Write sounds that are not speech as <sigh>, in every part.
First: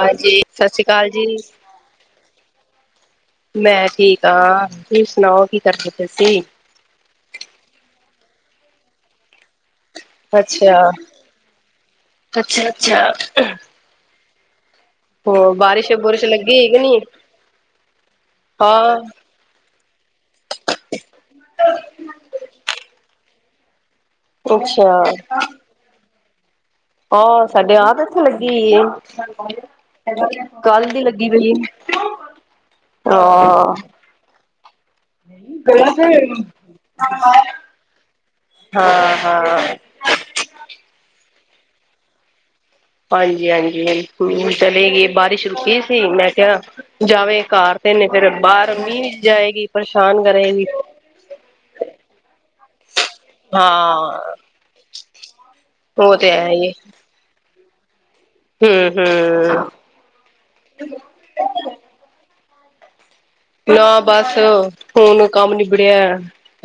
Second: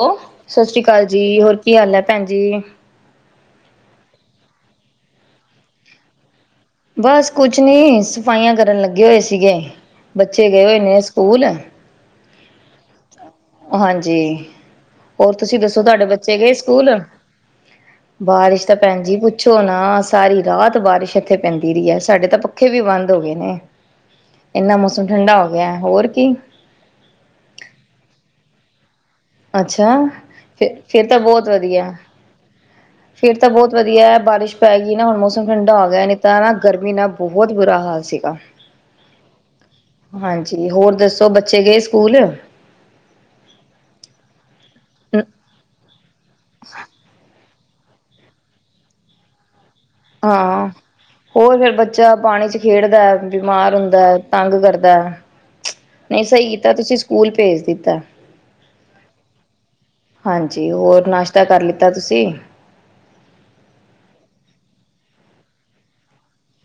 Hello. ਸਤਿ ਸ਼੍ਰੀ ਅਕਾਲ ਜੀ। ਹੋਰ ਕੀ ਹਾਲ ਹੈ ਭੈਣ ਜੀ? ਮੈਂ ਠੀਕ ਹਾਂ। ਤੁਸੀਂ ਸੁਣਾਓ, ਕੀ ਕਰਦੇ ਪਏ ਸੀ? ਬਸ ਕੁਛ ਨੀ, ਸਫਾਈਆਂ ਕਰਨ ਲੱਗੇ ਹੋਏ ਸੀਗੇ। ਬੱਚੇ ਗਏ ਹੋਏ ਨੇ ਸਕੂਲ। ਅੱਛਾ-ਅੱਛਾ। ਹਾਂਜੀ। ਹੋਰ ਤੁਸੀਂ ਦੱਸੋ ਬਾਰਿਸ਼ ਤੁਹਾਡੇ ਬੁਰਿਸ਼ ਬੱਚੇ ਗਏ ਲੱਗੀ ਹੈ ਕਿ ਸਕੂਲ? ਨਹੀਂ ਬਾਰਿਸ਼ ਤਾਂ ਹਾਂ ਭੈਣ ਜੀ ਪੁੱਛੋ ਨਾ ਸਾਰੀ ਰਾਤ ਬਾਰਿਸ਼ ਇੱਥੇ ਪੈਂਦੀ ਰਹੀ ਹੈ ਸਾਡੇ ਤਾਂ ਪ- ਖੇ ਵੀ ਬੰਦ ਹੋ ਗਏ ਨੇ। ਇੰਨਾ ਅੱਛਾ ਮੌਸਮ ਠੰਡਾ ਹੋ ਗਿਆ। ਹੋਰ ਕੀ। ਆਹ ਸਾਡੇ ਆਪ ਇਥੇ ਲੱਗੀ ਏ। ਅੱਛਾ ਫਿਰ ਕੱਲ ਦੀ ਫਿਰ ਤਾਂ ਲੱਗੀ ਪਈ ਏ। ਫੇਿਰ ਤਾਂ ਬਹੁਤ ਵਧੀਆ ਏ ਬਾਰਿਸ਼ ਪੈ ਗਈ ਨਾ ਹੁਣ ਮੌਸਮ ਠੰਡਾ ਹੋ ਗਿਆ ਨਹੀਂ ਤਾਂ ਨਾ ਗਰਮੀ ਨਾਲ ਬਹੁਤ ਬੁਰਾ ਹਾਲ- ਸੀਗਾ। ਹਾਂ-ਹਾਂ। ਹਾਂਜੀ, ਹੋਰ ਦੱਸੋ ਬੱਚੇ ਗਏ ਸਕੂਲ? ਹਾਂਜੀ-ਹਾਂਜੀ, ਹੁਨ ਚਲੇ ਗਈ। ਬਾਰਿਸ਼ ਰੁਕੀ ਸੀ, ਮੈਂ ਕਿਹਾ ਜਾਵੇ। ਕਾਰ ਤੇ ਨੇ ਫੇਰ ਇਹ ਬਾਹਰ ਮੀਂਹ ਚ ਜਾਏਗੀ? ਗਰੇਹੀ। ਹਾਂ ਹੋਰ ਫੇਰ ਬੱਚਾ ਪਾਣੀ ਚ ਖੇਡਦਾ ਬੀਮਾਰ ਹੁੰਦਾ ਹਾਂ ਤੰਗ ਕਰਦਾ ਐ। ਉਹ ਨਈ ਤੇ ਹੈ ਸਈ ਹੀ ਕੀਤਾ ਤੁਸੀਂ ਸਕੂਲ ਭੇਜ ਦਿੱਤਾ। ਹੂੰ-ਹੂੰ। ਹਾਂਜੀ, ਹੋਰ ਨਾਸ਼ਤਾ ਕਰ ਲਿੱਤਾ? ਤੁਸੀਂ ਨਾ ਬਸ ਹੁਨ ਕੰਮ ਨਿਬੜਿਆ।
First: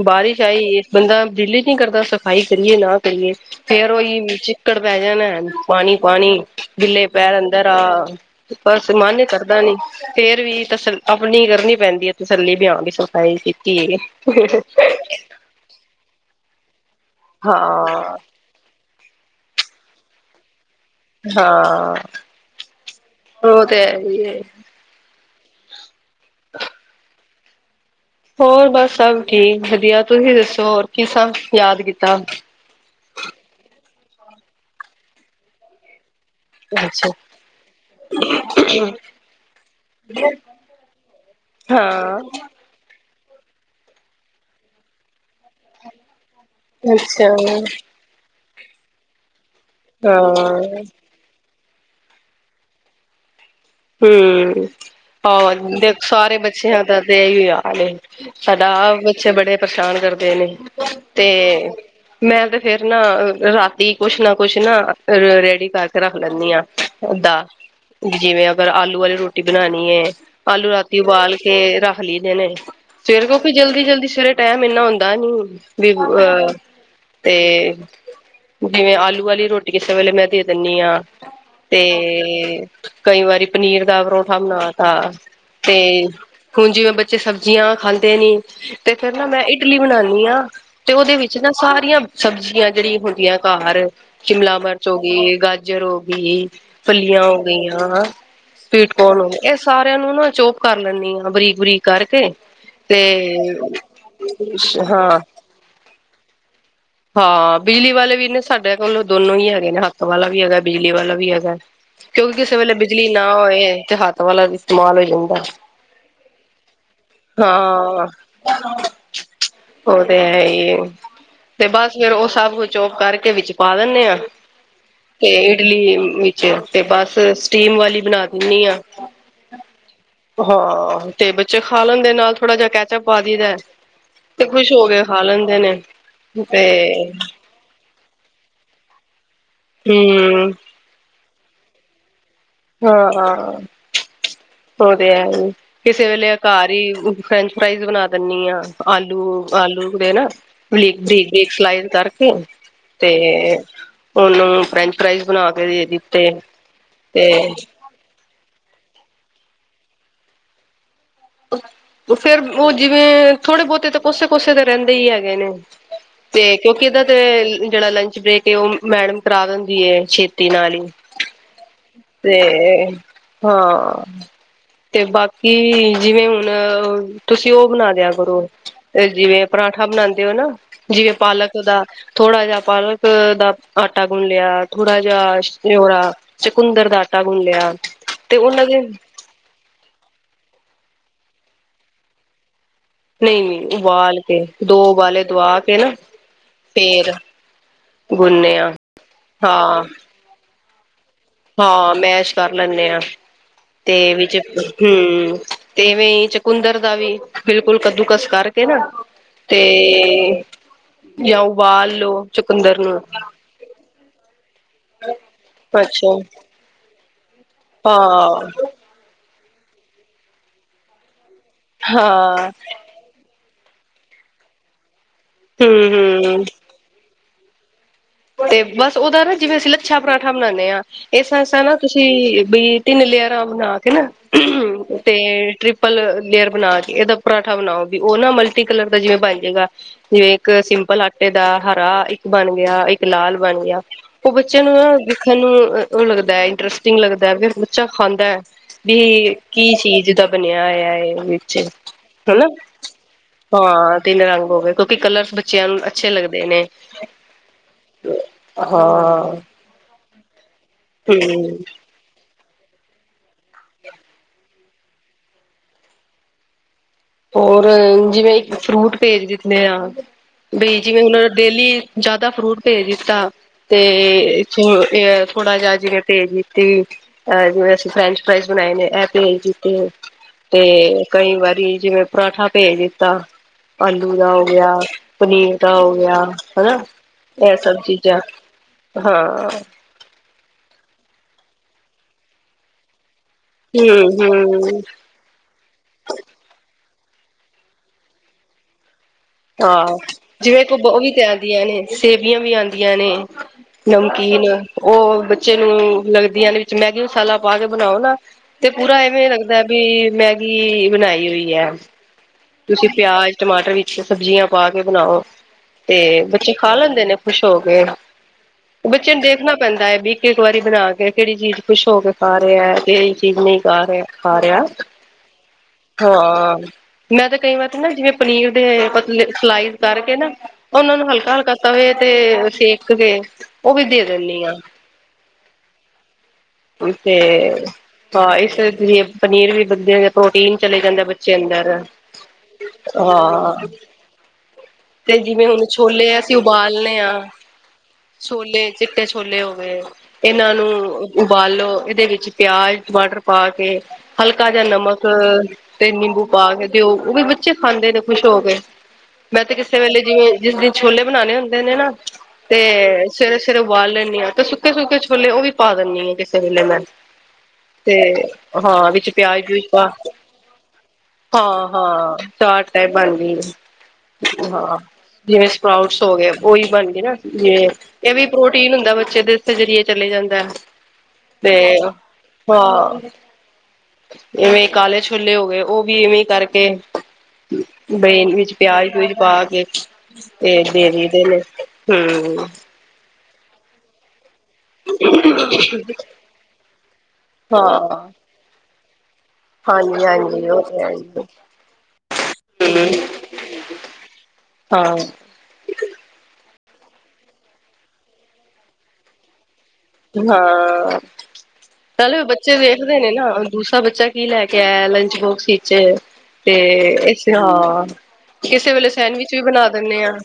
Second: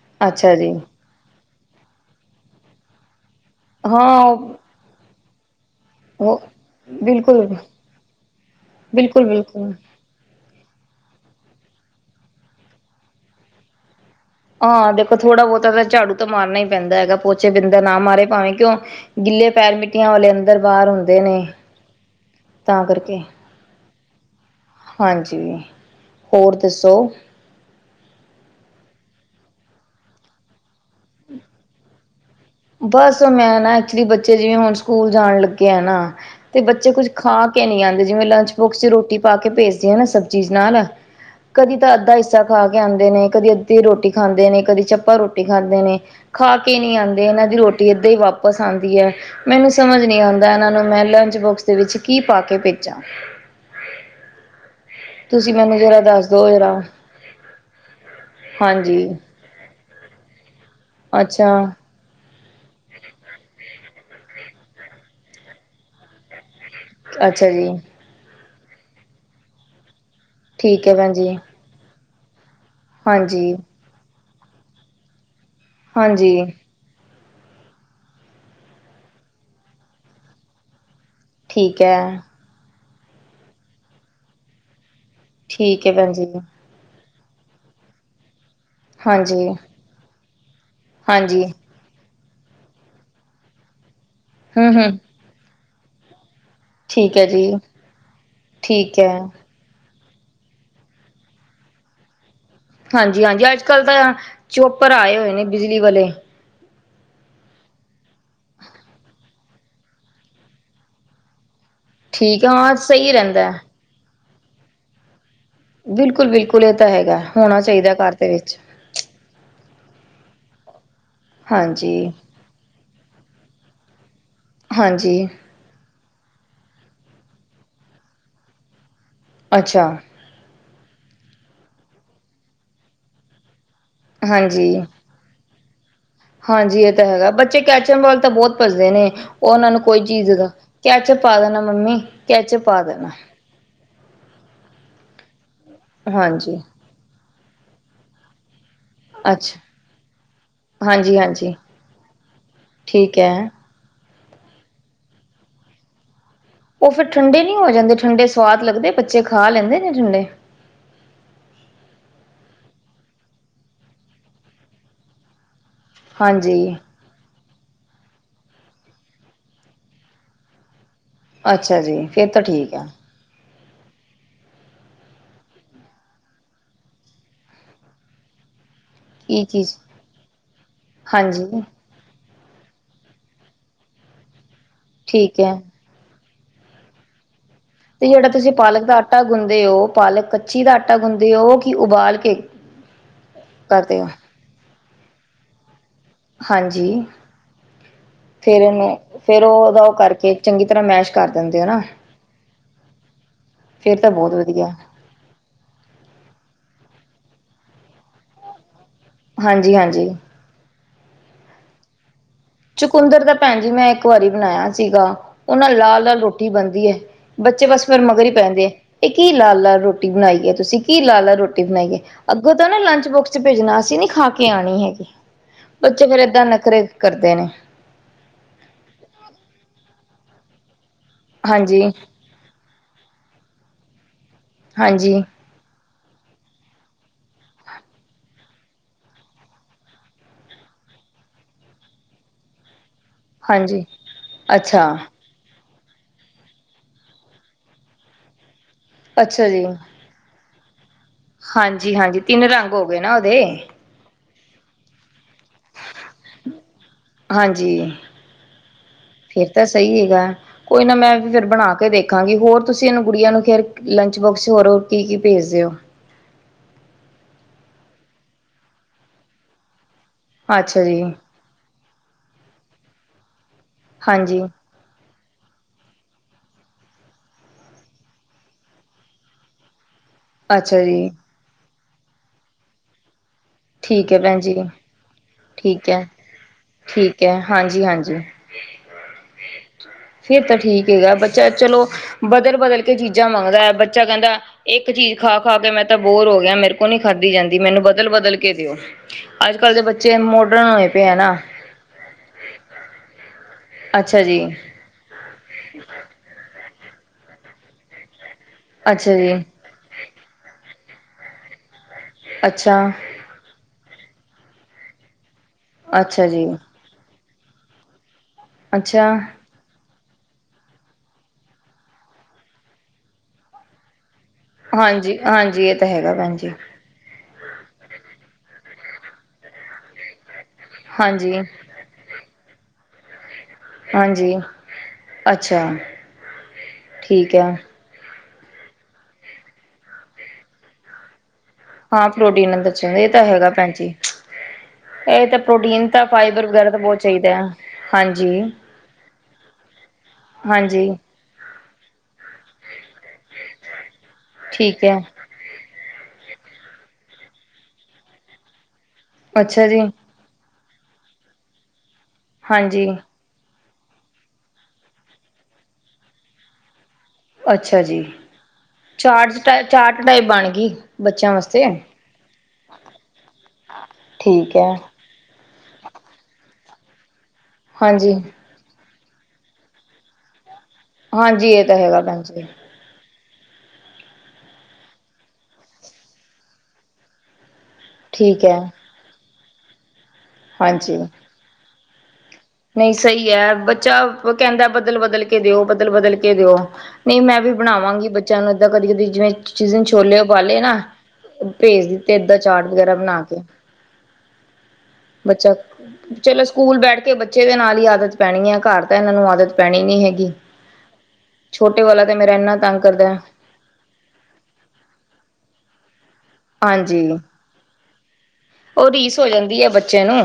ਬਾਰਿਸ਼ ਅੱਛਾ ਜੀ ਆਈ ਬੰਦਾ ਦਿਲ ਈ ਨੀ ਕਰਦਾ ਸਫ਼ਾਈ ਕਰੀਏ ਨਾ ਕਰੀਏ ਫੇਰ ਓਹੀ ਹਾਂ ਵਿੱਚ <inaudible> ਪਾਣੀ-ਪਾਣੀ ਉਹ ਗਿੱਲੇ ਪੈਰ ਬਿਲਕੁਲ ਅੰਦਰ ਆ ਬਸ ਮਨ ਬਿਲਕੁਲ ਈ ਕਰਦਾ ਬਿਲਕੁਲ ਨੀ। ਫੇਰ ਵੀ ਤਸ ਆਪਣੀ ਕਰਨੀ ਪੈਂਦੀ ਹੈ ਤਸੱਲੀ ਬੀ ਆ ਵੀ ਸਫਾਈ ਕੀਤੀ ਏ। ਹਾਂ ਦੇਖੋ ਥੋੜਾ ਬਹੁਤਾ ਤਾਂ ਝਾੜੂ ਤਾਂ ਮਾਰਨਾ ਈ ਪੈਂਦਾ ਹੈਗਾ ਪੋਚੇ ਬਿੰਦਾ ਨਾ ਹਾਂ-ਹਾਂ ਮਾਰੇ ਭਾਵੇਂ ਕਿਉਂ। ਗਿੱਲੇ ਪੈਰ ਮਿੱਟੀਆਂ ਵਾਲੇ ਅੰਦਰ ਬਾਹਰ ਹੁੰਦੇ। ਨੇ ਹਾਂ ਤਾਂ ਕਰਕੇ ਓ ਤੇ ਹੈ ਵੀ ਹੈ। ਹਾਂਜੀ, ਹੋਰ ਦੱਸੋ। ਹੋਰ ਬਸ ਸਭ ਠੀਕ ਵਧੀਆ ਤੁਸੀਂ ਦੱਸੋ ਹੋਰ ਕੀਸਾ ਯਾਦ ਕੀਤਾ। ਬਸ ਮੈਂ ਨਾ ਐਕਚੁਲੀ ਬੱਚੇ ਜਿਵੇਂ ਹੁਣ ਸਕੂਲ ਜਾਣ ਲੱਗੇ ਆ ਨਾ। ਤੇ ਬੱਚੇ ਕੁੱਝ ਅੱਛਾ ਖਾ ਕੇ ਨੀ ਆਂਦੇ ਜਿਵੇਂ ਲੰਚ ਬੋਕਸ ਚ ਰੋਟੀ ਪਾ ਕੇ ਭੇਜਦੇ ਆ ਨਾ ਸਬਜ਼ੀ ਨਾਲ ਕਦੀ ਤਾਂ ਅੱਧਾ ਹਾਂ ਹਿੱਸਾ ਖਾ ਆਂਦੇ ਨੇ ਕਦੀ ਅੱਧੀ ਰੋਟੀ ਖਾਂਦੇ ਨੇ ਕਦੀ ਚੱਪਾ ਰੋਟੀ ਖਾਂਦੇ ਨੇ ਖਾ ਕੇ ਨੀ ਆਂਦੇ। ਏਨਾਂ ਦੀ ਅੱਛਾ। ਰੋਟੀ ਏਦਾਂ ਹੀ ਵਾਪਿਸ ਆਂਦੀ ਐ ਮੈਨੂੰ ਸਮਝ ਹਾਂ ਨੀ ਆਂਦਾ ਏਨਾਂ ਨੂੰ ਮੈਂ ਲੰਚ ਬੋਕਸ ਦੇ ਵਿੱਚ ਕੀ ਪਾ ਕੇ ਭੇਜਾਂ। ਹੂੰ, ਆਹੋ ਤੁਸੀਂ ਮੈਨੂੰ ਜਰਾ ਦੇਖ ਦੱਸ ਸਾਰੇ ਦੋ ਜਰਾ ਬੱਚੇਆਂ ਦਾ ਤੇ ਏਹੀ ਹਾਲ ਏ। ਸਾਡਾ ਆਪ ਹਾਂਜੀ ਬੱਚੇ ਬੜੇ ਪ੍ਰੇਸ਼ਾਨ ਕਰਦੇ ਨੇ ਤੇ। ਅੱਛਾ ਮੈਂ ਤੇ ਫੇਰ ਨਾ ਰਾਤੀ ਕੁਛ ਨਾ ਕੁਛ ਨਾ ਰੈਡੀ ਕਰਕੇ ਰੱਖ ਲੈਂਨੀ ਆਂ। ਓਦਾ ਅੱਛਾ ਜੀ ਜਿਵੇਂ ਆਲੂ ਆਲੀ ਰੋਟੀ ਬਣਾਣੀ ਐ। ਆਲੂ ਠੀਕ ਐ ਰਾਤੀ ਭੈਣ ਜੀ ਉਬਾਲ ਕੇ ਰੱਖ ਲਈਦੇ ਨੇ ਸਵੇਰ ਹਾਂਜੀ ਕਿਉਕਿ ਜਲਦੀ-ਜਲਦੀ ਸਵੇਰੇ ਟੈਮ ਏਨਾ ਹੁੰਦਾ ਨੀ ਵੀ ਹਾਂਜੀ ਅਹ ਤੇ ਜਿਵੇਂ ਆਲੂ ਆਲੀ ਰੋਟੀ ਕਿਸੇ ਵੇਲੇ ਮੈਂ ਦੇ ਦੀਨੀ ਆ। ਤੇ ਠੀਕ ਐ ਕਈ ਵਾਰੀ ਪਨੀਰ ਦਾ ਪਰੋਠਾ ਬਣਾਤਾ। ਤੇ ਠੀਕ ਹੈ ਭੈਣ ਜੀ ਹੁਣ ਜੀਵੇਂ ਬੱਚੇ ਸਬਜ਼ੀਆਂ ਖਾਂਦੇ ਨੀ। ਤੇ ਫੇਰ ਨਾ ਮੈਂ ਹਾਂਜੀ ਇਡਲੀ ਬਣਾ ਰਈ ਆ ਤੇ ਓਦੇ ਵਿੱਚ ਹਾਂਜੀ ਨਾ ਸਾਰੀਆਂ ਸਬਜ਼ੀਆਂ ਜੇੜੀ ਹੁੰਦੀਆਂ ਘਰ ਸ਼ਿਮਲਾ ਹੂੰ ਮਿਰਚ ਹੂੰ ਹੋਗੀ, ਗਾਜਰ ਹੋਗੀ। ਠੀਕ ਫਲੀਆਂ ਹੈ ਜੀ ਹੋਗੀਆਂ ਠੀਕ ਹੈ ਪੀਟਕੌਣ ਹੋ ਗਿਆ। ਏ ਸਾਰਿਆਂ ਨੂੰ ਨਾ ਚੌਪ ਕਰ ਲੈਂਣੀ ਆ ਬਰੀਕ-ਬਰੀਕ ਕਰਕੇ। ਤੇ ਹਾਂਜੀ-ਹਾਂਜੀ ਅੱਜਕੱਲ੍ਹ ਤਾਂ ਚੋਪਰ ਆਏ ਹਾਂ ਹੋਏ ਨੇ ਬਿਜਲੀ ਵਾਲੇ <unintelligible> ਹਾਂ ਬਿਜਲੀ ਵਾਲੇ ਵੀ ਨੇ ਸਾਡੇ ਕੋਲ ਦੋਨੋ ਹੀ ਹੈਗੇ ਨੇ ਹੱਥ ਵਾਲਾ ਵੀ ਹੈਗਾ ਬਿਜਲੀ ਵਾਲਾ ਵੀ ਹੈਗਾ। ਕਿਉਂਕਿ ਠੀਕ ਆ ਕਿਸੇ ਵੇਲੇ ਹਾਂ ਬਿਜਲੀ ਸਹੀ ਨਾ ਰਹਿੰਦਾ ਹੋਏ ਤੇ ਹੱਥ ਵਾਲਾ ਇਸਤੇਮਾਲ ਹੋ ਜਾਂਦਾ। ਬਿਲਕੁਲ-ਬਿਲਕੁਲ ਏ ਤਾਂ ਹੈਗਾ ਹੋਣਾ ਚਾਈਦਾ ਘਰ ਦੇ ਵਿੱਚ ਓ ਤੇ ਹੈ ਈ ਏ ਤੇ ਬਸ ਹਾਂਜੀ ਫੇਰ ਓ ਸਭ ਕੁਛ ਚੋਪ ਕਰਕੇ ਵਿੱਚ ਪਾ ਦਿਨੇ ਆ ਤੇ ਹਾਂਜੀ ਇਡਲੀ ਵਿੱਚ ਆ ਤੇ ਬਸ ਸਟੀਮ ਵਾਲੀ ਬਣਾ ਦਿੰਨੀ ਆ। ਅੱਛਾ। ਹਾਂ ਤੇ ਬੱਚੇ ਖਾ ਲੈਦੇ ਨਾਲ ਥੋੜਾ ਜਾ ਕੈਚਅੱਪ ਪਾ ਦਈਦਾ ਤੇ ਹਾਂਜੀ ਖੁਸ਼ ਹੋਗੇ। ਖਾ ਲੈਂਦੇ ਨੇ। ਹਾਂਜੀ, ਏ ਤਾਂ ਤੇ ਹੈਗਾ। ਬੱਚੇ ਕੈਚਅਮ ਵਾਲ ਤਾਂ ਬਹੁਤ ਪਜਦੇ ਨੇ ਉਹ ਉਹਨਾਂ ਨੂੰ ਕੋਈ ਚੀਜ਼ ਦਾ ਹੂੰ ਕੈਚਮ ਪਾ ਦੇਣਾ ਮੰਮੀ ਕਚ ਪਾ ਦੇਣਾ ਹਾਂ ਉਹ ਤੇ ਹੈ ਜ ਕਿਸੇ ਵੇਲੇ ਆ ਹਾਂਜੀ ਘਰ ਹੀ ਫਰੈਂਚ ਫਰਾਈਜ਼ ਬਣਾ ਦਿੰਦੀ ਆ ਆਲੂ ਅੱਛਾ ਆਲੂ ਦੇ ਨਾ ਬਰੀਕ ਹਾਂਜੀ ਬਰੀਕ ਬਰੀਕ ਹਾਂਜੀ ਸਲਾਈ ਕਰਕੇ ਤੇ ਠੀਕ ਹੈ ਉਹਨੂੰ ਫਰੈਂਚ ਫਰਾਈਜ਼ ਬਣਾ ਕੇ ਦੇ ਦਿੱਤੇ ਉਹ ਫਿਰ ਠੰਡੇ ਤੇ ਨਹੀਂ ਹੋ ਜਾਂਦੇ ਠੰਡੇ ਸਆਦ ਲੱਗਦੇ ਬੱਚੇ ਖਾ ਲੈਂਦੇ ਨੇ ਠੰਡੇ ਫੇਰ ਉਹ ਜਿਵੇਂ ਥੋੜੇ ਬਹੁਤੇ ਤਾਂ ਕੋਸੇ ਕੋਸੇ ਤੇ ਰਹਿੰਦੇ ਹੀ ਹੈਗੇ ਨੇ ਤੇ ਹਾਂਜੀ ਕਿਉਂਕਿ ਇਹਦਾ ਤੇ ਜਿਹੜਾ ਲੰਚ ਬਰੀਕ ਕੇ ਉਹ ਮੈਡਮ ਕਰਾ ਦਿੰਦੀ ਛੇਤੀ ਨਾਲ ਹੀ ਅੱਛਾ ਜੀ ਫਿਰ ਤੇ ਤਾਂ ਠੀਕ ਆ ਹਾਂ ਤੇ ਬਾਕੀ ਜਿਵੇਂ ਹੁਣ ਤੁਸੀਂ ਉਹ ਬਣਾ ਦਿਆ ਕਰੋ ਕੀ ਜਿਵੇਂ ਚੀਜ਼ ਪਰਾਂਠਾ ਬਣਾਉਂਦੇ ਹੋ ਨਾ ਜਿਵੇਂ ਪਾਲਕ ਹਾਂਜੀ ਦਾ ਥੋੜ੍ਹਾ ਜਿਅ ਪਾਲਕ ਦਾ ਆਟਾ ਗੁੰਨ ਲਿਆ ਥੋੜਾ ਜਿਹਾ ਠੀਕ ਹੈ ਨੋਓਰਾ ਚ ਕੁੰਦਰ ਦਾ ਆਟਾ ਗੁੰਨ ਲਿਆ ਤੇ ਜਿਹੜਾ ਤੁਸੀਂ ਉਹਨਾਂ ਦੇ ਪਾਲਕ ਦਾ ਆਟਾ ਗੁੰਦੇ ਹੋ ਪਾਲਕ ਕੱਚੀ ਦਾ ਆਟਾ ਗੁੰਦੇ ਹੋ ਕਿ ਉਬਾਲ ਕੇ ਨਹੀਂ ਨਹੀਂ ਕਰਦੇ ਹੋ ਉਬਾਲ ਕੇ ਦੋ ਉਬਾਲੇ ਦਆ ਕੇ ਨਾ ਹਾਂਜੀ ਫੇਰ ਗੁੰਨੇ ਫੇਰ ਆ ਉਹਨੂੰ ਫੇਰ ਉਹ ਉਹਦਾ ਹਾਂ ਉਹ ਕਰਕੇ ਚੰਗੀ ਤਰ੍ਹਾਂ ਮੈਸ਼ ਕਰ ਦਿੰਦੇ ਹੋ ਨਾ ਹਾਂ ਮੈਸ਼ ਕਰ ਲੈਂਨੇ ਹਾਂ ਫਿਰ ਤਾਂ ਤੇ ਬਹੁਤ ਵਿੱਚ ਵਧੀਆ ਹਮ ਤੇ ਇਵੇਂ ਚਕੁੰਦਰ ਦਾ ਵੀ ਬਿਲਕੁਲ ਕੱਦੂਕਸ ਕਰਕੇ ਨਾ ਤੇ ਹਾਂਜੀ ਹਾਂਜੀ ਜਾਂ ਉਬਾਲ ਲੋ ਚੁਕੰਦਰ ਨੂੰ ਚਕੁੰਦਰ ਦਾ ਭੈਣ ਜੀ ਮੈਂ ਇੱਕ ਵਾਰੀ ਬਣਾਇਆ ਸੀਗਾ ਉਹ ਨਾਲ-ਲਾਲ ਅੱਛਾ ਲਾਲ ਰੋਟੀ ਬਣਦੀ ਹੈ ਬੱਚੇ ਬਸ ਫੇਿਰ ਮਗਰ ਹੀ ਹਾਂ ਪੈਂਦੇ ਆ ਇਹ ਕੀ ਲਾਲ ਲਾਲ ਰੋਟੀ ਬਣਾਈ ਹੈ ਤੁਸੀਂ ਕੀ ਲਾਲ ਲਾਲ ਰੋਟੀ ਰੋਟੀ ਬਣਾਈਏ ਹਾਂ ਅੱਗੋਂ ਤਾਂ ਨਾ ਲੰਚ ਬੁਕਸ ਚ ਭੇਜਣਾ ਅਸੀਂ ਨੀ ਖਾ ਕੇ ਆਣੀ ਹੈਗੀ ਹੂੰ ਬੱਚੇ ਫੇਿਰ ਹੂੰ ਏਦਾਂ ਨਖਰੇ ਕਰਦੇ ਨੇ ਤੇ ਬਸ ਉਹਦਾ ਨਾ ਜਿਵੇਂ ਅਸੀਂ ਲੱਛਾ ਪਰਾਂਠਾ ਬਨਾਉਂਦੇ ਹਾਂ ਇਸ ਤ ਤ੍ਹਾਂ ਨਾ ਹਾਂਜੀ, ਤੁਸੀਂ ਵੀ ਤਿੰਨ ਲੇਅਰਾ ਬਨਾ ਕੇ ਨਾ ਤੇ ਹਾਂਜੀ, ਟ੍ਰਿਪ ਤ੍ਰਿੱਪਲ ਲੇਅਰ ਬਣਾ ਕੇ ਇਹਦਾ ਪਰਾਂਠਾ ਬਣਾਓਗੀ ਉਹ ਨਾ ਮਲਟੀ ਕਲਰ ਦਾ ਜਿਵੇਂ ਬਣ ਜਾਏਗਾ ਜਿਵੇਂ ਇੱਕ ਸਿੰਪਲ ਆਟੇ ਦਾ ਹਰਾ ਇੱਕ ਬਣ ਗਿਆ ਇੱਕ ਇਕ ਲਾਲ ਬਣ ਗਿਆ ਹਾਂਜੀ ਉਹ ਬੱਚਿਆਂ ਨੂੰ ਨਾ ਅੱਛਾ, ਅੱਖਾਂ ਨੂੰ ਉਹ ਲੱਗਦਾ ਇੰਟਰਸਟਿੰਗ ਲੱਗਦਾ ਫੇਰ ਬੱਚਾ ਖਾਂਦਾ ਹੈ ਵੀ ਅੱਛਾ ਜੀ। ਕੀ ਚੀਜ਼ ਦਾ ਬਣਿਆ ਹੋਇਆ ਹੈ ਇਹ ਵਿੱਚ ਹੈ ਹਾਂਜੀ-ਹਾਂਜੀ ਤਿੰਨ ਹੈਨਾ ਰੰਗ ਹੋ ਗਏ ਨਾ ਉਹਦੇ ਹਾਂ ਤਿੰਨ ਰੰਗ ਹੋ ਗਏ ਕਿਉਂਕਿ ਕਲਰਸ ਬੱਚਿਆਂ ਨੂੰ ਅੱਛੇ ਲੱਗਦੇ ਨੇ ਹਾਂਜੀ ਹਾਂ ਫੇਰ ਤਾਂ ਸਹੀ ਹੈਗਾ ਕੋਈ ਨਾ ਮੈਂ ਵੀ ਫੇਿਰ ਹੂੰ ਬਣਾ ਕੇ ਦੇਖ ਦੇਖਾਂਗੀ ਹੋਰ ਤੁਸੀਂ ਇਹਨੂੰ ਗੁੜੀਆਂ ਨੂੰ ਫੇਰ ਲੰਚ ਬੋਕਸ ਹੋਰ ਕੀ ਕੀ ਭੇਜਦੇ ਹੋ ਹੋਰ ਜਿਵੇਂ ਇੱਕ ਫਰੂਟ ਭੇਜ ਦਿੱਦੇ ਆ ਬਈ ਅੱਛਾ ਜੀ, ਜਿਵੇਂ ਹੁਣ ਡੇਲੀ ਜ਼ਿਆਦਾ ਫਰੂਟ ਭੇਜ ਦਿੱਤਾ ਤੇ ਹਾਂਜੀ, ਇਥੇ ਥੋੜਾ ਜਿਹਾ ਜਿਵੇ ਭੇਜ ਦਿੱਤੀ ਅ ਜਿਵੇਂ ਅਸੀਂ ਫਰੈਂਚ ਫਰਾਈਜ਼ ਬਣਾਏ ਨੇ ਇਹ ਭੇਜ ਦਿੱਤੇ ਤੇ ਅੱਛਾ ਜੀ, ਕਈ ਵਾਰੀ ਜਿਵੇਂ ਪਰਾਂਠਾ ਭੇਜ ਦਿੱਤਾ ਠੀਕ ਆਲੂ ਹੈ ਦਾ ਭੈਣ ਹੋ ਜੀ। ਗਿਆ ਪਨੀਰ ਦਾ ਠੀਕ ਹੋ ਹੈ, ਗਿਆ ਹੈਨਾ ਠੀਕ ਹੈ, ਇਹ ਸਭ ਹਾਂਜੀ, ਚੀਜ਼ਾਂ ਹਾਂਜੀ। ਹਾਂ ਫੇਰ ਤਾਂ ਠੀਕ ਹੈਗਾ ਬੱਚਾ ਚਲੋ, ਬਦਲ-ਬਦਲ ਕੇ ਚੀਜ਼ਾਂ ਮੰਗਣਾ ਵੈ, ਬੱਚਾ ਹਮ ਕਹਿੰਦਾ ਹਮ ਇੱਕ ਚੀਜ਼ ਖਾ-ਖਾ ਕੇ ਮੈਂ ਤਾਂ ਬੋਰ ਹੋ ਗਿਆ, ਮੇਰੇ ਕੋਲ ਨੀ ਖਾਧੀ ਜਾਂਦੀ, ਮੈਨੂੰ ਬਦਲ-ਬਦਲ ਕੇ ਦਿਓ ਅੱਜ- ਕੱਲ੍ਹ ਦੇ ਹਾਂ ਬੱਚੇ ਜਿਵੇਂ ਮੋਡਰਨ ਕੋ ਹੋਏ ਉਹ ਪਏ ਵੀ ਆ ਤੇ ਨਾ ਆਉਂਦੀਆਂ ਨੇ ਸੇਵੀਆਂ ਵੀ ਆਉਂਦੀਆਂ ਨੇ, ਅੱਛਾ ਜੀ, ਨਮਕੀਨ ਉਹ ਬੱਚੇ ਨੂੰ ਲੱਗਦੀਆਂ, ਵਿੱਚ ਮੈਗੀ ਮਸਾਲਾ ਪਾ ਕੇ ਬਣਾਓ ਨਾ, ਤੇ ਪੂਰਾ ਅੱਛਾ ਇਵੇਂ ਜੀ। ਲੱਗਦਾ ਵੀ ਮੈਗੀ ਬਣਾਈ ਹੋਈ ਆ ਤੁਸੀਂ ਅੱਛਾ, ਪਿਆਜ, ਟਮਾਟਰ, ਵਿੱਚ ਸਬਜ਼ੀਆਂ ਪਾ ਕੇ ਬਣਾਓ, ਤੇ ਅੱਛਾ ਜੀ, ਬੱਚੇ ਖਾ ਲੈਂਦੇ ਨੇ ਖੁਸ਼ ਹੋ ਕੇ, ਅੱਛਾ। ਬੱਚੇ ਨੂੰ ਦੇਖਣਾ ਪੈਂਦਾ ਹੈ ਵੀ ਇੱਕ ਵਾਰੀ ਬਣਾ ਕੇ, ਕਿਹੜੀ ਚੀਜ਼ ਕੁਸ਼ ਹੋ ਕੇ ਖਾ ਰਿਹਾ, ਕਿਹੜੀ ਚੀਜ਼ ਨਹੀਂ ਖਾ ਰਿਹਾ ਖਾ ਰਹਯਾ, ਹਾਂਜੀ, ਹਾਂਜੀ ਇਹ ਤਾਂ ਹੈਗਾ ਭੈਣ ਜੀ, ਹਾਂ ਮੈਂ ਤੇ ਕਈ ਵਾਰ ਨਾ ਜਿਵੇਂ ਪਨੀਰ ਦੇ ਪਤਲੇ ਸਲਾਈਸ ਕਰਕੇ ਨਾ, ਉਹਨਾਂ ਨੂੰ ਹਾਂਜੀ, ਹਲਕਾ-ਹਲਕਾ ਕਵੇ ਤੇ, ਸੇਕ ਕੇ ਉਹ ਵੀ ਦੇ ਹਾਂਜੀ, ਦਿੰਦੀ ਆ ਅੱਛਾ ਉਤੇ ਠੀਕ ਹੈ। ਹਾਂ, ਇਸੇ ਲਈ ਪਨੀਰ ਵੀ ਵਧ, ਜਾਂ ਪ੍ਰੋਟੀਨ ਚਲੇ ਜਾਂਦਾ ਬੱਚੇ ਅੰਦਰ ਹਾਂ ਪ੍ਰੋਟੀਨ ਅੰਦਰ ਚਾਹੀਦਾ ਇਹ ਤਾਂ ਹੈਗਾ ਹਾਂ ਭੈਣ ਜੀ ਤੇ ਇਹ ਤਾਂ ਜਿਵੇਂ ਹੁਣ ਪ੍ਰੋਟੀਨ ਤਾਂ ਛੋਲੇ ਅਸੀਂ ਫਾਈਬਰ ਵਗੈਰਾ ਤਾਂ ਉਬਾਲਣੇ ਬਹੁਤ ਹਾਂ, ਚਾਹੀਦਾ ਹੈ ਹਾਂਜੀ ਛੋਲੇ, ਚਿੱਟੇ ਛੋਲੇ ਹੋ ਗਏ ਇਹਨਾਂ ਨੂੰ ਹਾਂਜੀ ਉਬਾਲੋ, ਇਹਦੇ ਵਿੱਚ ਪਿਆਜ, ਟਮਾਟਰ ਪਾ ਕੇ ਹਲਕਾ ਜਿ ਠੀਕ ਹੈ ਨਮਕ ਤੇ ਨਿੰਬੂ ਪਾ ਕੇ ਦਿਓ, ਉਹ ਵੀ ਬੱਚੇ ਖਾਂਦੇ ਨੇ ਖੁਸ਼ ਹੋ ਕੇ, ਮੈਂ ਤੇ ਅੱਛਾ ਕਿਸੇ ਜੀ ਵੇਲੇ ਜਿਵੇਂ, ਜਿਸ ਦਿਨ ਛੋਲੇ ਬਣਾਉਣੇ ਹੁੰਦੇ ਨੇ ਨਾ, ਤੇ ਹਾਂਜੀ ਸਵੇਰੇ-ਸਵੇਰੇ ਉਬਾਲ ਲੈਂਦੀ ਹਾਂ, ਤੇ ਸੁੱਕੇ-ਸੁੱਕੇ ਛੋਲੇ ਉਹ ਵੀ ਪਾ ਦਿੰਦੀ ਆ ਕਿਸੇ ਵੇਲੇ ਮੈਂ ਅੱਛਾ ਤੇ, ਜੀ ਹਾਂ, ਵਿੱਚ ਚਾਰਜ ਪਿਆਜ ਪਊਜ ਪਾ ਚਾਰਟ ਕੇ, ਟਾਈਪ ਬਣ ਗਈ ਬੱਚਿਆਂ ਵਾਸਤੇ ਹਾਂ-ਹਾਂ ਚਾਰ ਟਾਈਪ ਬਣਦੀ ਠੀਕ ਹੈ ਹਾਂ, ਜਿਵੇਂ ਸਪਰਾਊਟਸ ਹੋ ਗਏ, ਉਹੀ ਬਣ ਗਏ ਨਾ ਜਿਵੇ, ਹਾਂਜੀ ਇਹ ਵੀ। ਰੂਟੀਨ ਹੁੰਦਾ ਬੱਚੇ ਦੇ ਉੱਤੇ ਜ਼ਰੀਏ ਚਲੀ ਜਾਂਦਾ, ਹਾਂਜੀ ਤੇ ਇਹ ਤਾਂ ਹਾਂ। ਹੈਗਾ ਭੈਣ ਜੀ ਇਵੇਂ ਕਾਲੇ ਛੋਲੇ ਹੋ ਗਏ। ਉਹ ਵੀ ਇਵੇਂ ਕਰਕੇ। ਬਈ ਇਹਦੇ ਠੀਕ ਵਿੱਚ ਹੈ ਪਿਆਜ਼ ਪਊਜ ਪਾ ਕੇ, ਤੇ ਦੇ ਹਾਂਜੀ ਦੇਈਂ ਨੇ, ਹੂੰ। ਨਹੀਂ ਸਹੀ ਹੈ, ਬੱਚਾ। ਉਹ ਕਹਿੰਦਾ ਬਦਲ- ਬਦਲ ਕੇ ਦਿਓ, ਬਦਲ- ਬਦਲ ਕੇ ਦਿਓ, ਨਹੀਂ ਮੈਂ ਵੀ ਬਣਾਵਾਂਗੀ। ਹਾਂ ਬੱਚਿਆਂ ਨੂੰ ਤਾਂ ਕਦੀ- ਕਦੀ ਜਿਵੇਂ। ਜਿਸ ਦਿਨ ਹਾਂਜੀ ਛੋਲੇ ਹਾਂਜੀ ਉਬਾਲੇ ਉਹ ਨਾ, ਤੇ ਹੈ ਹੀ ਉਹ ਭੇਜ ਦਿੱਤੇ, ਏਦਾਂ ਚਾਟ ਵਗੈਰਾ ਬਣਾ ਕੇ। ਹਾਂ। ਬੱਚਾ, ਚਲੋ ਸਕੂਲ ਬੈਠ ਕੇ ਬੱਚੇ ਦੇ ਨਾਲ ਹੀ ਆਦਤ ਪੈਣੀ ਹੈ। ਘਰ ਤਾਂ ਇਹਨਾਂ ਨੂੰ ਆਦਤ। ਪੈਣੀ ਨੀ ਹੈਗੀ ਹਾਂ, ਛੋਟੇ ਵਾਲਾ ਤੇ ਪਹਿਲੇ ਵੀ ਮੇਰਾ ਬੱਚੇ ਇੰਨਾ ਤੰਗ ਵੇਖਦੇ ਨੇ ਕਰਦਾ ਨਾ, ਦੂਸਰਾ ਬੱਚਾ। ਕੀ ਲੈ ਕੇ ਆਇਆ, ਲੰਚ ਬੋਕਸ ਵਿੱਚ। ਤੇ, ਹਾਂਜੀ ਅਸੀਂ ਹਾਂ, ਕਿਸੇ ਵੇਲੇ ਉਹ ਰੀਸ ਹੋ ਸੈਂਡਵਿਚ ਵੀ ਜਾਂਦੀ ਬਣਾ ਹੈ ਦਿੰਦੇ ਬੱਚੇ ਹਾਂ। ਨੂੰ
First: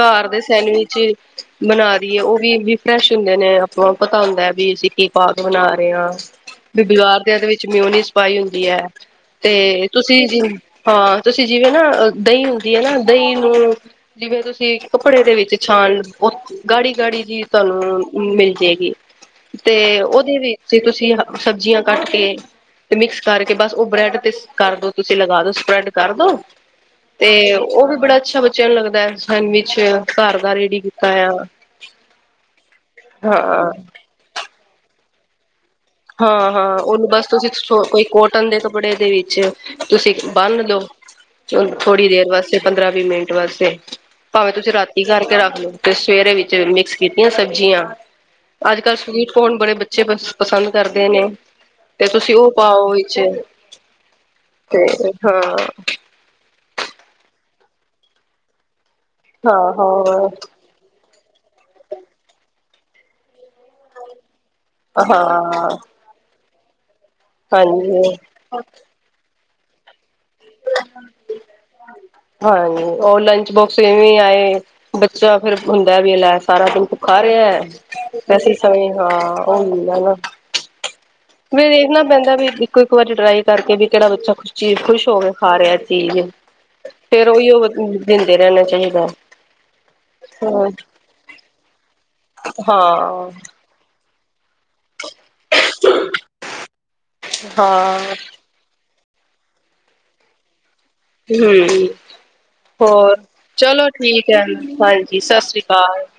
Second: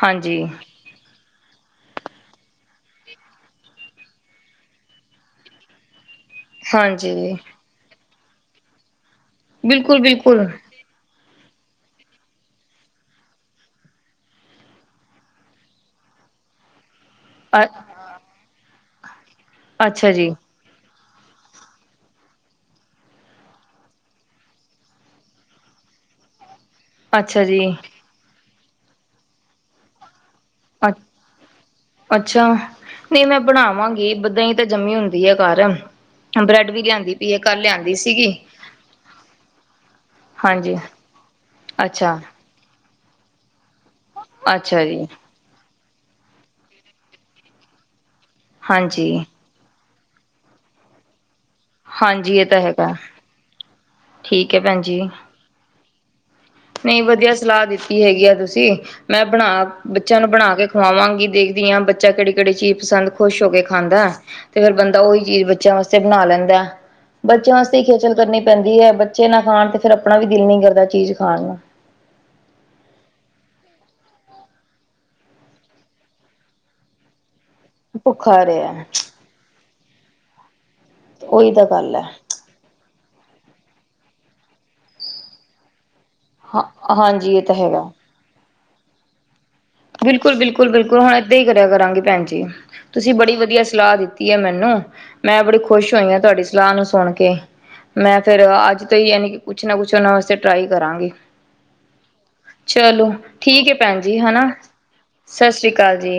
ਘਰ ਦੇ ਹਾਂਜੀ ਸੈਂਡਵਿਚ, ਬਣਾ ਦੀ ਏ, ਉਹ ਵੀ, ਵੀ ਫਰੈਸ਼ ਹੁੰਦੇ ਨੇ। ਸਾਨੂੰ ਪਤਾ ਹੁੰਦਾ ਵੀ ਅਸੀਂ ਕੀ ਪਾ ਕੇ ਬਣਾ ਰਹੇ ਹਾਂ, ਵੀ ਹਾਂਜੀ ਬਜ਼ਾਰ ਦੇ ਇਹਦੇ ਵਿੱਚ। ਵਿਚ ਮਿਉਨੀਸ ਪਾਈ ਹੁੰਦੀ ਹੈ, ਤੇ ਬਿਲਕੁਲ ਤੁਸੀਂ। ਬਿਲਕੁਲ ਹਾਂ, ਤੁਸੀਂ ਜਿਵੇਂ ਨਾ, ਦਹੀਂ ਹੁੰਦੀ ਹੈ ਨਾ, ਦਹੀਂ ਨੂੰ। ਜਿਵੇਂ ਤੁਸੀਂ ਕੱਪੜੇ ਦੇ ਵਿੱਚ ਛਾਨ ਲੋ, ਉਹ ਗਾੜੀ- ਗਾੜੀ। ਚੀਜ ਤੁਹਾਨੂੰ ਮਿਲ ਜਾਏਗੀ, ਤੇ ਅੱਛਾ ਜੀ ਉਹਦੇ ਵਿੱਚ। ਵਿੱਚ ਹੀ ਤੁਸੀਂ, ਸਬਜ਼ੀਆਂ ਕੱਟ ਕੇ। ਤੇ ਮਿਕਸ ਕਰਕੇ ਬਸ ਉਹ ਬ੍ਰੈਡ ਤੇ ਕਰਦੋ ਤੁਸੀਂ ਲਗਾ ਦੋ ਸਪ੍ਰੈਡ ਕਰਦੋ। ਤੇ ਅੱਛਾ ਜੀ ਉਹ ਵੀ ਬੜਾ ਅੱਛਾ ਬੱਚਿਆਂ ਨੂੰ ਲੱਗਦਾ ਸੈਂਡਵਿਚ ਘਰ ਦਾ ਰੇਡੀ ਅੱ ਕੀਤਾ ਆ। ਅੱਛਾ ਨਹੀਂ ਮੈਂ ਹਾਂ ਬਣਾਵਾਂਗੀ ਦਹੀਂ ਹੀ ਤਾਂ ਜੰਮੀ ਹੁੰਦੀ ਐ ਘਰ। ਹਾਂ ਬ੍ਰੈਡ ਹਾਂ ਵੀ ਉਹਨੂੰ ਲਿਆਂਦੀ ਬਸ ਪਈ ਹੈ ਤੁਸੀਂ ਕੱਲ ਲਿਆਂਦੀ ਕੋਈ ਸੀਗੀ ਕੋਟਨ ਦੇ ਕੱਪੜੇ ਦੇ ਵਿੱਚ। ਤੁਸੀਂ ਬੰਨ ਹਾਂਜੀ ਦਿਉ ਥੋੜ੍ਹੀ ਅੱਛਾ ਦੇਰ ਬਸ ਚਾਹੇ ਪੰਦਰਾਂ ਵੀਹ ਮਿੰਟ ਵਾਸਤੇ ਭਾਵੇਂ ਤੁਸੀਂ ਅੱਛਾ ਰਾਤੀ ਜੀ ਕਰਕੇ ਰੱਖ ਲਓ‌। ਤੇ ਸਵੇਰੇ ਵਿੱਚ ਮਿਕਸ ਕੀਤੀਆਂ ਸਬਜ਼ੀਆਂ ਅੱਜ ਕੱਲ੍ਹ ਹਾਂਜੀ ਸਵੀਟ ਕੌਣ ਬੜੇ ਬੱਚੇ ਪਸੰਦ। ਕਰਦੇ ਨੇ। ਤੇ ਤੁਸੀਂ ਹਾਂਜੀ ਇਹ ਉਹ ਤਾਂ ਪਾਓ ਹੈਗਾ ਵਿਚ ਠੀਕ ਹੈ ਭੈਣ ਤੇ ਜੀ ਹਾਂ। ਨਹੀਂ ਵਧੀਆ ਸਲਾਹ ਦਿੱਤੀ ਹੈਗੀ ਆ ਤੁਸੀਂ ਮੈਂ ਬਣਾ ਹਾਂ ਬੱਚਿਆਂ ਨੂੰ ਹਾਂ ਬਣਾ ਕੇ। ਖਵਾਵਾਂਗੀ ਦੇਖਦੀ ਹਾਂ ਬੱਚਾ ਕਿਹੜੀ ਕਿਹੜੀ ਚੀਜ਼ ਪਸੰਦ ਖ਼ੁਸ਼ ਹੋ ਕੇ ਖਾਂਦਾ। ਤੇ ਫੇਰ ਬੰਦਾ ਉਹੀ ਚੀਜ਼ ਬੱਚਿਆਂ ਹਾਂ ਵਾਸਤੇ। ਬਣਾ ਲੈਂਦਾ ਐ ਬੱਚਿਆਂ ਵਾਸਤੇ ਹੀ ਖੇਚਲ ਹਾਂਜੀ ਕਰਨੀ ਪੈਂਦੀ ਹੈ। ਬੱਚੇ ਨਾ ਖਾਣ ਤੇ। ਫਿਰ ਆਪਣਾ ਵੀ ਦਿਲ ਨੀ ਕਰਦਾ ਚੀਜ਼ ਖਾਣ ਨੂੰ। ਹਾਂਜੀ ਔਨਲਾਈਨ ਲੰਚ ਬੋਕਸ ਐਵੀਂ ਆਏ। ਬੱਚਾ ਫੇਰ ਹੁੰਦਾ ਵੀ ਲੈ ਸਾਰਾ ਦਿਨ ਭੁੱਖਾ ਰਿਹਾ, ਤੇ ਭੁੱਖਾ ਅਸੀਂ ਰਿਹਾ ਸੌਈਏ। ਉਹੀ ਹੈ ਨਾ, ਉਹੀ ਤਾਂ ਵੀ ਗੱਲ ਦੇਖਣਾ ਹੈ ਪੈਂਦਾ ਵੀ। ਕੋਈ ਇੱਕ ਵਾਰੀ ਟਰਾਈ ਕਰਕੇ ਵੀ ਕਿਹੜਾ ਬੱਚਾ ਖੁਸ਼ ਚੀਜ਼ ਖੁਸ਼ ਹੋ ਕੇ ਖਾ ਰਿਹਾ ਚੀਜ਼। ਹਾਂ ਫੇਰ ਹਾਂਜੀ ਇਹ ਉਹੀ ਤਾਂ ਹੋ ਹੈਗਾ ਦਿੰਦੇ ਰਹਿਣਾ ਚਾਹੀਦਾ ਹੈ। ਬਿਲਕੁਲ ਬਿਲਕੁਲ ਬਿਲਕੁਲ ਹੁਣ ਏਦਾਂ ਹੀ ਕਰਿਆ ਕਰਾਂਗੇ ਭੈਣ ਜੀ, ਤੁਸੀ ਹਾਂ ਬੜੀ ਵਧੀਆ ਸਲਾਹ ਦਿੱਤੀ। ਦਿੱਤੀ ਹੈ ਮੈਨੂੰ, ਮੈਂ ਬੜੀ ਖੁਸ਼ ਹੋਈ ਹਾਂ ਤੁਹਾਡੀ ਸਲਾਹ ਨੂੰ ਸੁਣ ਕੇ, ਹਮ ਮੈਂ ਫੇਰ ਅੱਜ। ਤੇ ਯਾਨੀ ਕਿ ਕੁਛ ਨਾ ਕੁਛ ਉਹਨਾਂ ਵਾਸਤੇ ਟਰਾਈ ਕਰਾਂਗੀ। ਚਲੋ ਹੋਰ ਠੀਕ ਹੈ ਚਲੋ ਭੈਣ ਜੀ ਠੀਕ ਹੈ ਹੈਨਾ। ਹਾਂਜੀ। ਸਤਿ ਸ਼੍ਰੀ ਅਕਾਲ ਜੀ।